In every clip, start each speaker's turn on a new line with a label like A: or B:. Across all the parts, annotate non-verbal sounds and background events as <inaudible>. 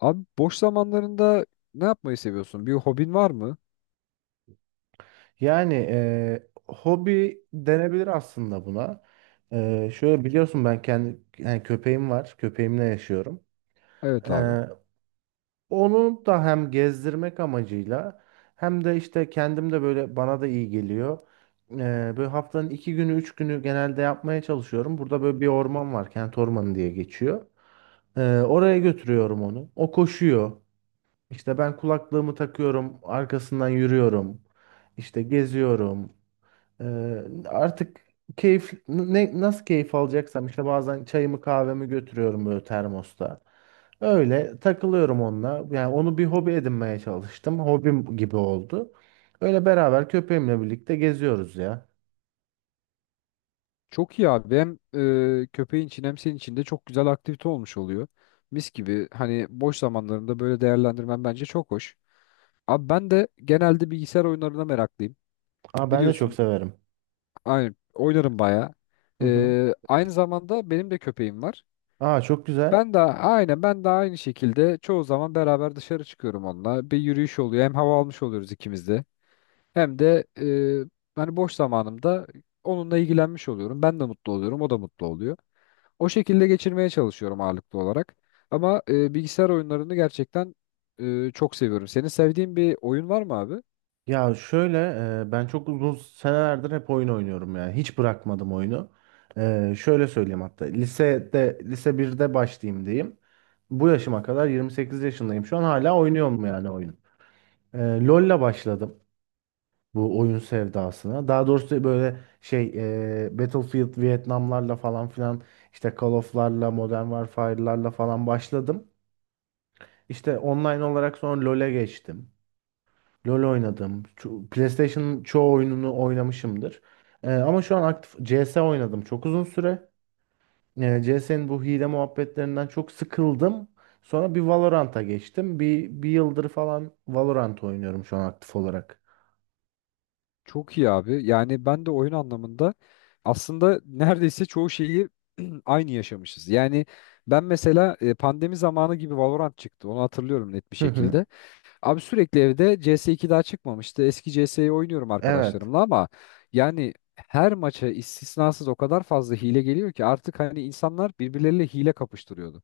A: Abi boş zamanlarında ne yapmayı seviyorsun? Bir hobin var mı?
B: Yani hobi denebilir aslında buna. Şöyle biliyorsun ben kendi yani köpeğim var. Köpeğimle yaşıyorum.
A: Evet abi.
B: Eee, onu da hem gezdirmek amacıyla hem de işte kendim de böyle bana da iyi geliyor. Eee, böyle haftanın iki günü üç günü genelde yapmaya çalışıyorum. Burada böyle bir orman var. Kent ormanı diye geçiyor. Oraya götürüyorum onu. O koşuyor. İşte ben kulaklığımı takıyorum. Arkasından yürüyorum. İşte geziyorum. Ee, artık nasıl keyif alacaksam işte bazen çayımı kahvemi götürüyorum böyle termosta. Öyle takılıyorum onunla. Yani onu bir hobi edinmeye çalıştım. Hobim gibi oldu. Öyle beraber köpeğimle birlikte geziyoruz ya.
A: Çok iyi abi. Hem köpeğin için hem senin için de çok güzel aktivite olmuş oluyor. Mis gibi hani boş zamanlarında böyle değerlendirmen bence çok hoş. Abi ben de genelde bilgisayar oyunlarına meraklıyım.
B: Aa, ben de çok
A: Biliyorsun
B: severim.
A: aynı oynarım bayağı.
B: Hı hı.
A: Aynı zamanda benim de köpeğim var.
B: Aa, çok güzel.
A: Ben de aynen, ben de aynı şekilde çoğu zaman beraber dışarı çıkıyorum onunla. Bir yürüyüş oluyor. Hem hava almış oluyoruz ikimiz de. Hem de hani boş zamanımda onunla ilgilenmiş oluyorum. Ben de mutlu oluyorum, o da mutlu oluyor. O şekilde geçirmeye çalışıyorum ağırlıklı olarak. Ama bilgisayar oyunlarını gerçekten çok seviyorum. Senin sevdiğin bir oyun var mı abi?
B: Ya şöyle, ben çok uzun senelerdir hep oyun oynuyorum yani hiç bırakmadım oyunu. Şöyle söyleyeyim, hatta lisede lise birde başlayayım diyeyim. Bu yaşıma kadar 28 yaşındayım şu an hala oynuyorum yani oyun. E, LoL'la başladım bu oyun sevdasına. Daha doğrusu böyle şey, Battlefield Vietnamlarla falan filan, işte Call of'larla Modern Warfare'larla falan başladım. İşte online olarak sonra LoL'e geçtim. LoL oynadım. PlayStation'ın çoğu oyununu oynamışımdır. Ama şu an aktif CS oynadım çok uzun süre. CS'nin bu hile muhabbetlerinden çok sıkıldım. Sonra bir Valorant'a geçtim. Bir yıldır falan Valorant oynuyorum şu an aktif olarak.
A: Çok iyi abi. Yani ben de oyun anlamında aslında neredeyse çoğu şeyi <clears throat> aynı yaşamışız. Yani ben mesela pandemi zamanı gibi Valorant çıktı. Onu hatırlıyorum net bir
B: Hı hı.
A: şekilde. Abi sürekli evde CS2 daha çıkmamıştı. Eski CS'yi oynuyorum
B: Evet.
A: arkadaşlarımla ama yani her maça istisnasız o kadar fazla hile geliyor ki artık hani insanlar birbirleriyle hile kapıştırıyordu.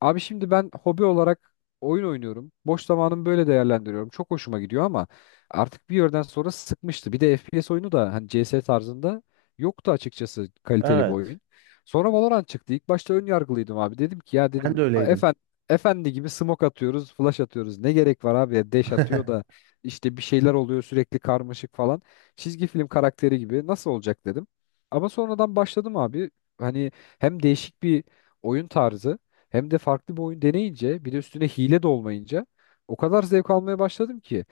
A: Abi şimdi ben hobi olarak oyun oynuyorum. Boş zamanımı böyle değerlendiriyorum. Çok hoşuma gidiyor ama artık bir yerden sonra sıkmıştı. Bir de FPS oyunu da hani CS tarzında yoktu açıkçası kaliteli bir
B: Evet.
A: oyun. Sonra Valorant çıktı. İlk başta ön yargılıydım abi. Dedim ki ya
B: Ben de
A: dedim
B: öyleydim.
A: efendi gibi smoke atıyoruz, flash atıyoruz. Ne gerek var abi? Ya, dash atıyor da
B: <laughs>
A: işte bir şeyler oluyor sürekli karmaşık falan. Çizgi film karakteri gibi nasıl olacak dedim. Ama sonradan başladım abi. Hani hem değişik bir oyun tarzı hem de farklı bir oyun deneyince bir de üstüne hile de olmayınca o kadar zevk almaya başladım ki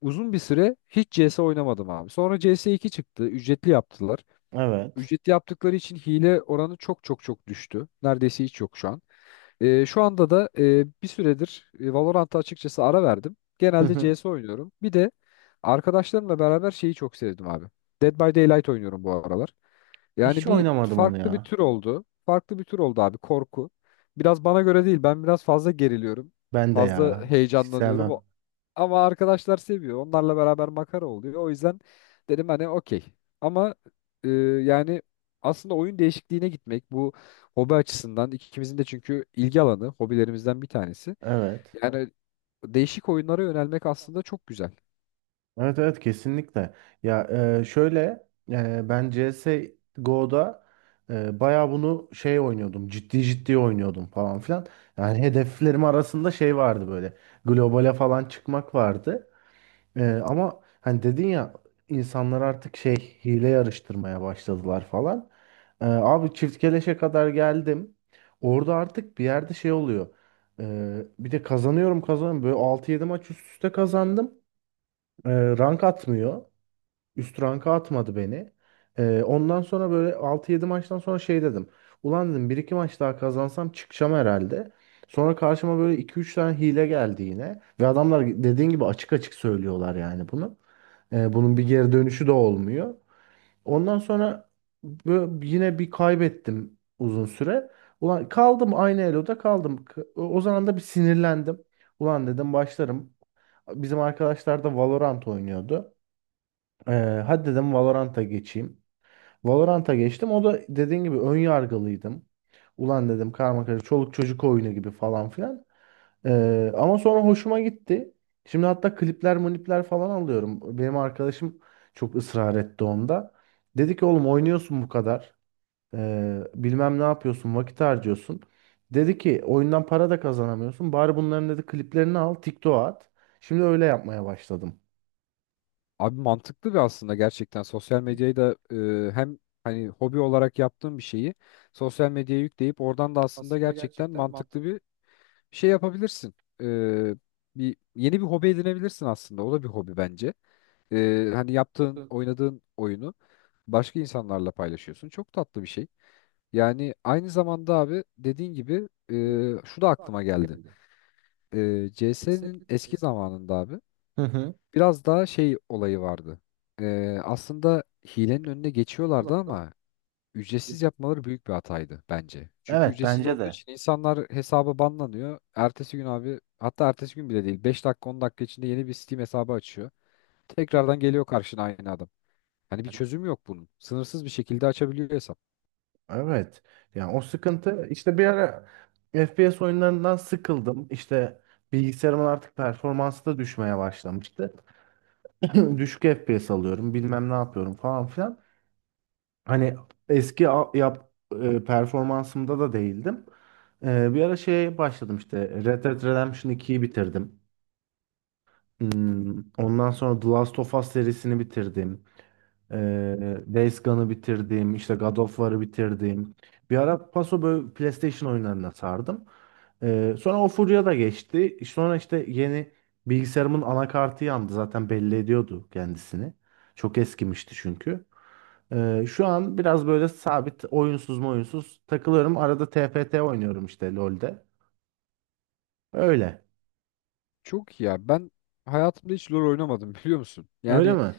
A: uzun bir süre hiç CS oynamadım abi. Sonra CS2 çıktı, ücretli yaptılar.
B: Evet.
A: Ücret yaptıkları için hile oranı çok çok çok düştü. Neredeyse hiç yok şu an. Şu anda da bir süredir Valorant'a açıkçası ara verdim.
B: Hı
A: Genelde
B: hı.
A: CS oynuyorum. Bir de arkadaşlarımla beraber şeyi çok sevdim abi. Dead by Daylight oynuyorum bu aralar. Yani
B: Hiç
A: bir
B: oynamadım onu
A: farklı bir
B: ya.
A: tür oldu. Farklı bir tür oldu abi korku. Biraz bana göre değil. Ben biraz fazla geriliyorum.
B: Ben de
A: Fazla
B: ya. Hiç
A: heyecanlanıyorum. O.
B: sevmem.
A: Ama arkadaşlar seviyor. Onlarla beraber makara oluyor. O yüzden dedim hani okey. Ama e, yani aslında oyun değişikliğine gitmek bu hobi açısından ikimizin de çünkü ilgi alanı hobilerimizden bir tanesi.
B: Evet.
A: Yani değişik oyunlara yönelmek aslında çok güzel.
B: Evet, evet, kesinlikle. Ya, şöyle, ben CSGO'da, bayağı bunu şey oynuyordum. Ciddi ciddi oynuyordum falan filan. Yani hedeflerim arasında şey vardı böyle. Globale falan çıkmak vardı. Ama hani dedin ya, insanlar artık şey, hile yarıştırmaya başladılar falan. Abi çift keleşe kadar geldim. Orada artık bir yerde şey oluyor. Bir de kazanıyorum kazanıyorum. Böyle altı yedi maç üst üste kazandım. E, rank atmıyor. Üst ranka atmadı beni. Ondan sonra böyle altı yedi maçtan sonra şey dedim. Ulan dedim bir iki maç daha kazansam çıkacağım herhalde. Sonra karşıma böyle iki üç tane hile geldi yine. Ve adamlar dediğin gibi açık açık söylüyorlar yani bunu. Bunun bir geri dönüşü de olmuyor. Ondan sonra yine bir kaybettim uzun süre. Ulan kaldım, aynı eloda kaldım. O zaman da bir sinirlendim. Ulan dedim başlarım. Bizim arkadaşlar da Valorant oynuyordu. Ee, hadi dedim Valorant'a geçeyim. Valorant'a geçtim. O da dediğin gibi ön yargılıydım. Ulan dedim karma karışık çoluk çocuk oyunu gibi falan filan. Ama sonra hoşuma gitti. Şimdi hatta klipler monipler falan alıyorum. Benim arkadaşım çok ısrar etti onda. Dedi ki oğlum oynuyorsun bu kadar. Bilmem ne yapıyorsun, vakit harcıyorsun. Dedi ki oyundan para da kazanamıyorsun. Bari bunların dedi kliplerini al TikTok'a at. Şimdi öyle yapmaya başladım.
A: Abi mantıklı bir aslında gerçekten sosyal medyayı da hem hani hobi olarak yaptığın bir şeyi sosyal medyaya yükleyip oradan da aslında gerçekten mantıklı bir şey yapabilirsin. E, bir yeni bir hobi edinebilirsin aslında. O da bir hobi bence. Hani yaptığın, oynadığın oyunu başka insanlarla paylaşıyorsun. Çok tatlı bir şey. Yani aynı zamanda abi dediğin gibi şu da aklıma geldi. CS'nin eski zamanında abi
B: Hı hı.
A: biraz daha şey olayı vardı. Aslında hilenin önüne geçiyorlardı ama ücretsiz yapmaları büyük bir hataydı bence. Çünkü
B: Evet,
A: ücretsiz
B: bence
A: olduğu
B: de.
A: için insanlar hesaba banlanıyor. Ertesi gün abi hatta ertesi gün bile değil 5 dakika 10 dakika içinde yeni bir Steam hesabı açıyor. Tekrardan geliyor karşına aynı adam. Hani bir çözüm yok bunun. Sınırsız bir şekilde açabiliyor hesap.
B: Evet. Yani o sıkıntı, işte bir ara FPS oyunlarından sıkıldım. İşte bilgisayarımın artık performansı da düşmeye başlamıştı. <clears throat> Düşük FPS alıyorum, bilmem ne yapıyorum falan filan. Hani eski a- yap e, performansımda da değildim. Bir ara şeye başladım, işte Red Dead Redemption 2'yi bitirdim. Ondan sonra The Last of Us serisini bitirdim. Days Gone'ı bitirdim. İşte God of War'ı bitirdim. Bir ara paso böyle PlayStation oyunlarına sardım. Sonra o furya da geçti. Sonra işte yeni bilgisayarımın anakartı yandı. Zaten belli ediyordu kendisini. Çok eskimişti çünkü. Şu an biraz böyle sabit oyunsuz mu oyunsuz takılıyorum. Arada TFT oynuyorum işte LoL'de. Öyle.
A: Çok iyi ya. Ben hayatımda hiç LoL oynamadım <laughs> biliyor musun?
B: Öyle
A: Yani
B: mi?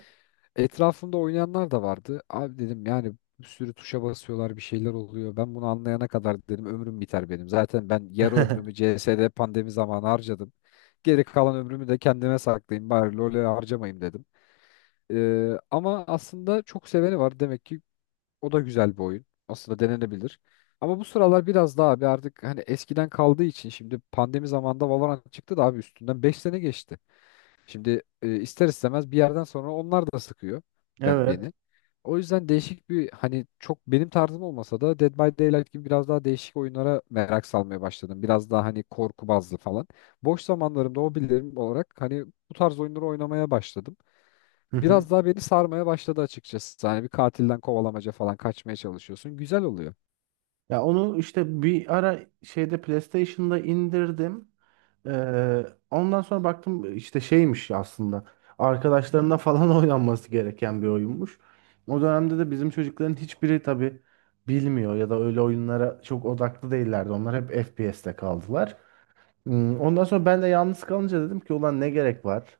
A: etrafımda oynayanlar da vardı. Abi dedim yani bir sürü tuşa basıyorlar bir şeyler oluyor. Ben bunu anlayana kadar dedim ömrüm biter benim. Zaten ben yarı ömrümü
B: <laughs>
A: CS'de pandemi zamanı harcadım. Geri kalan ömrümü de kendime saklayayım bari LoL'e harcamayayım dedim. Ama aslında çok seveni var. Demek ki o da güzel bir oyun. Aslında denenebilir. Ama bu sıralar biraz daha abi artık hani eskiden kaldığı için şimdi pandemi zamanında Valorant çıktı da abi üstünden 5 sene geçti. Şimdi ister istemez bir yerden sonra onlar da sıkıyor
B: Evet.
A: beni. O yüzden değişik bir hani çok benim tarzım olmasa da Dead by Daylight gibi biraz daha değişik oyunlara merak salmaya başladım. Biraz daha hani korku bazlı falan. Boş zamanlarımda hobilerim olarak hani bu tarz oyunları oynamaya başladım. Biraz
B: <laughs>
A: daha beni sarmaya başladı açıkçası. Hani bir katilden kovalamaca falan kaçmaya çalışıyorsun. Güzel oluyor.
B: Ya onu işte bir ara şeyde PlayStation'da indirdim. Ondan sonra baktım işte şeymiş aslında. Arkadaşlarına falan <laughs> oynanması gereken bir oyunmuş. O dönemde de bizim çocukların hiçbiri tabii bilmiyor ya da öyle oyunlara çok odaklı değillerdi. Onlar hep FPS'te kaldılar. Ondan sonra ben de yalnız kalınca dedim ki ulan ne gerek var?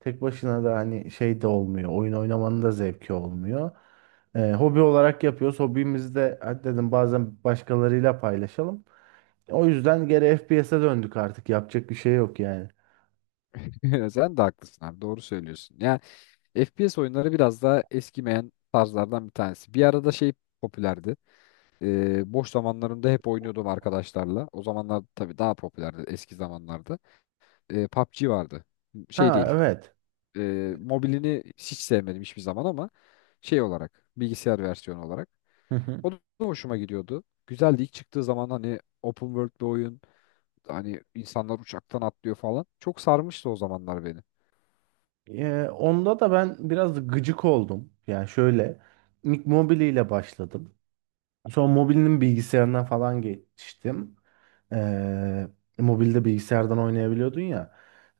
B: Tek başına da hani şey de olmuyor. Oyun oynamanın da zevki olmuyor. Hobi olarak yapıyoruz. Hobimizi de hadi dedim bazen başkalarıyla paylaşalım. O yüzden geri FPS'e döndük artık. Yapacak bir şey yok yani.
A: <laughs> Sen de haklısın abi. Doğru söylüyorsun. Yani FPS oyunları biraz daha eskimeyen tarzlardan bir tanesi. Bir arada şey popülerdi. Boş zamanlarımda hep oynuyordum arkadaşlarla. O zamanlar tabii daha popülerdi eski zamanlarda. PUBG vardı. Şey
B: Ha,
A: değil.
B: evet.
A: Mobilini hiç sevmedim hiçbir zaman ama şey olarak bilgisayar versiyonu olarak. O
B: <laughs>
A: da hoşuma gidiyordu. Güzeldi. İlk çıktığı zaman hani open world bir oyun. Hani insanlar uçaktan atlıyor falan. Çok sarmıştı o zamanlar beni.
B: Onda da ben biraz gıcık oldum. Yani şöyle, ilk Mobile ile başladım. Sonra Mobile'nin bilgisayarına falan geçtim. Ee, mobilde bilgisayardan oynayabiliyordun ya.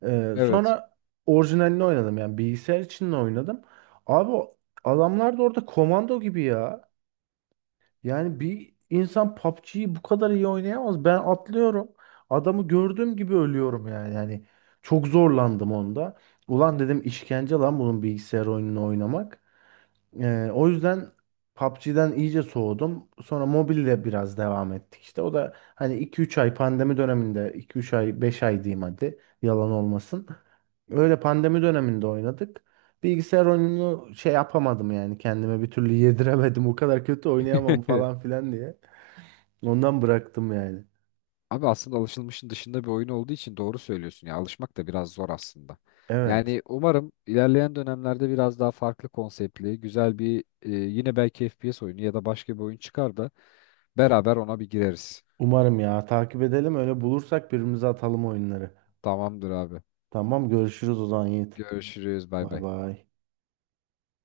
B: Ee,
A: Evet.
B: sonra orijinalini oynadım yani bilgisayar için de oynadım. Abi o adamlar da orada komando gibi ya. Yani bir insan PUBG'yi bu kadar iyi oynayamaz. Ben atlıyorum. Adamı gördüğüm gibi ölüyorum yani. Yani çok zorlandım onda. Ulan dedim işkence lan bunun bilgisayar oyununu oynamak. O yüzden PUBG'den iyice soğudum. Sonra mobille biraz devam ettik işte. O da hani iki üç ay pandemi döneminde, iki üç ay, 5 ay diyeyim hadi yalan olmasın. Öyle pandemi döneminde oynadık. Bilgisayar oyununu şey yapamadım yani kendime bir türlü yediremedim. <laughs> O kadar kötü oynayamam
A: <laughs>
B: falan filan diye. Ondan bıraktım yani.
A: Abi aslında alışılmışın dışında bir oyun olduğu için doğru söylüyorsun ya. Alışmak da biraz zor aslında.
B: Evet.
A: Yani umarım ilerleyen dönemlerde biraz daha farklı konseptli, güzel bir yine belki FPS oyunu ya da başka bir oyun çıkar da beraber ona bir gireriz.
B: Umarım ya, takip edelim, öyle bulursak birbirimize atalım oyunları.
A: Tamamdır abi.
B: Tamam, görüşürüz o zaman Yiğit.
A: Görüşürüz. Bay
B: Bay
A: bay.
B: bay.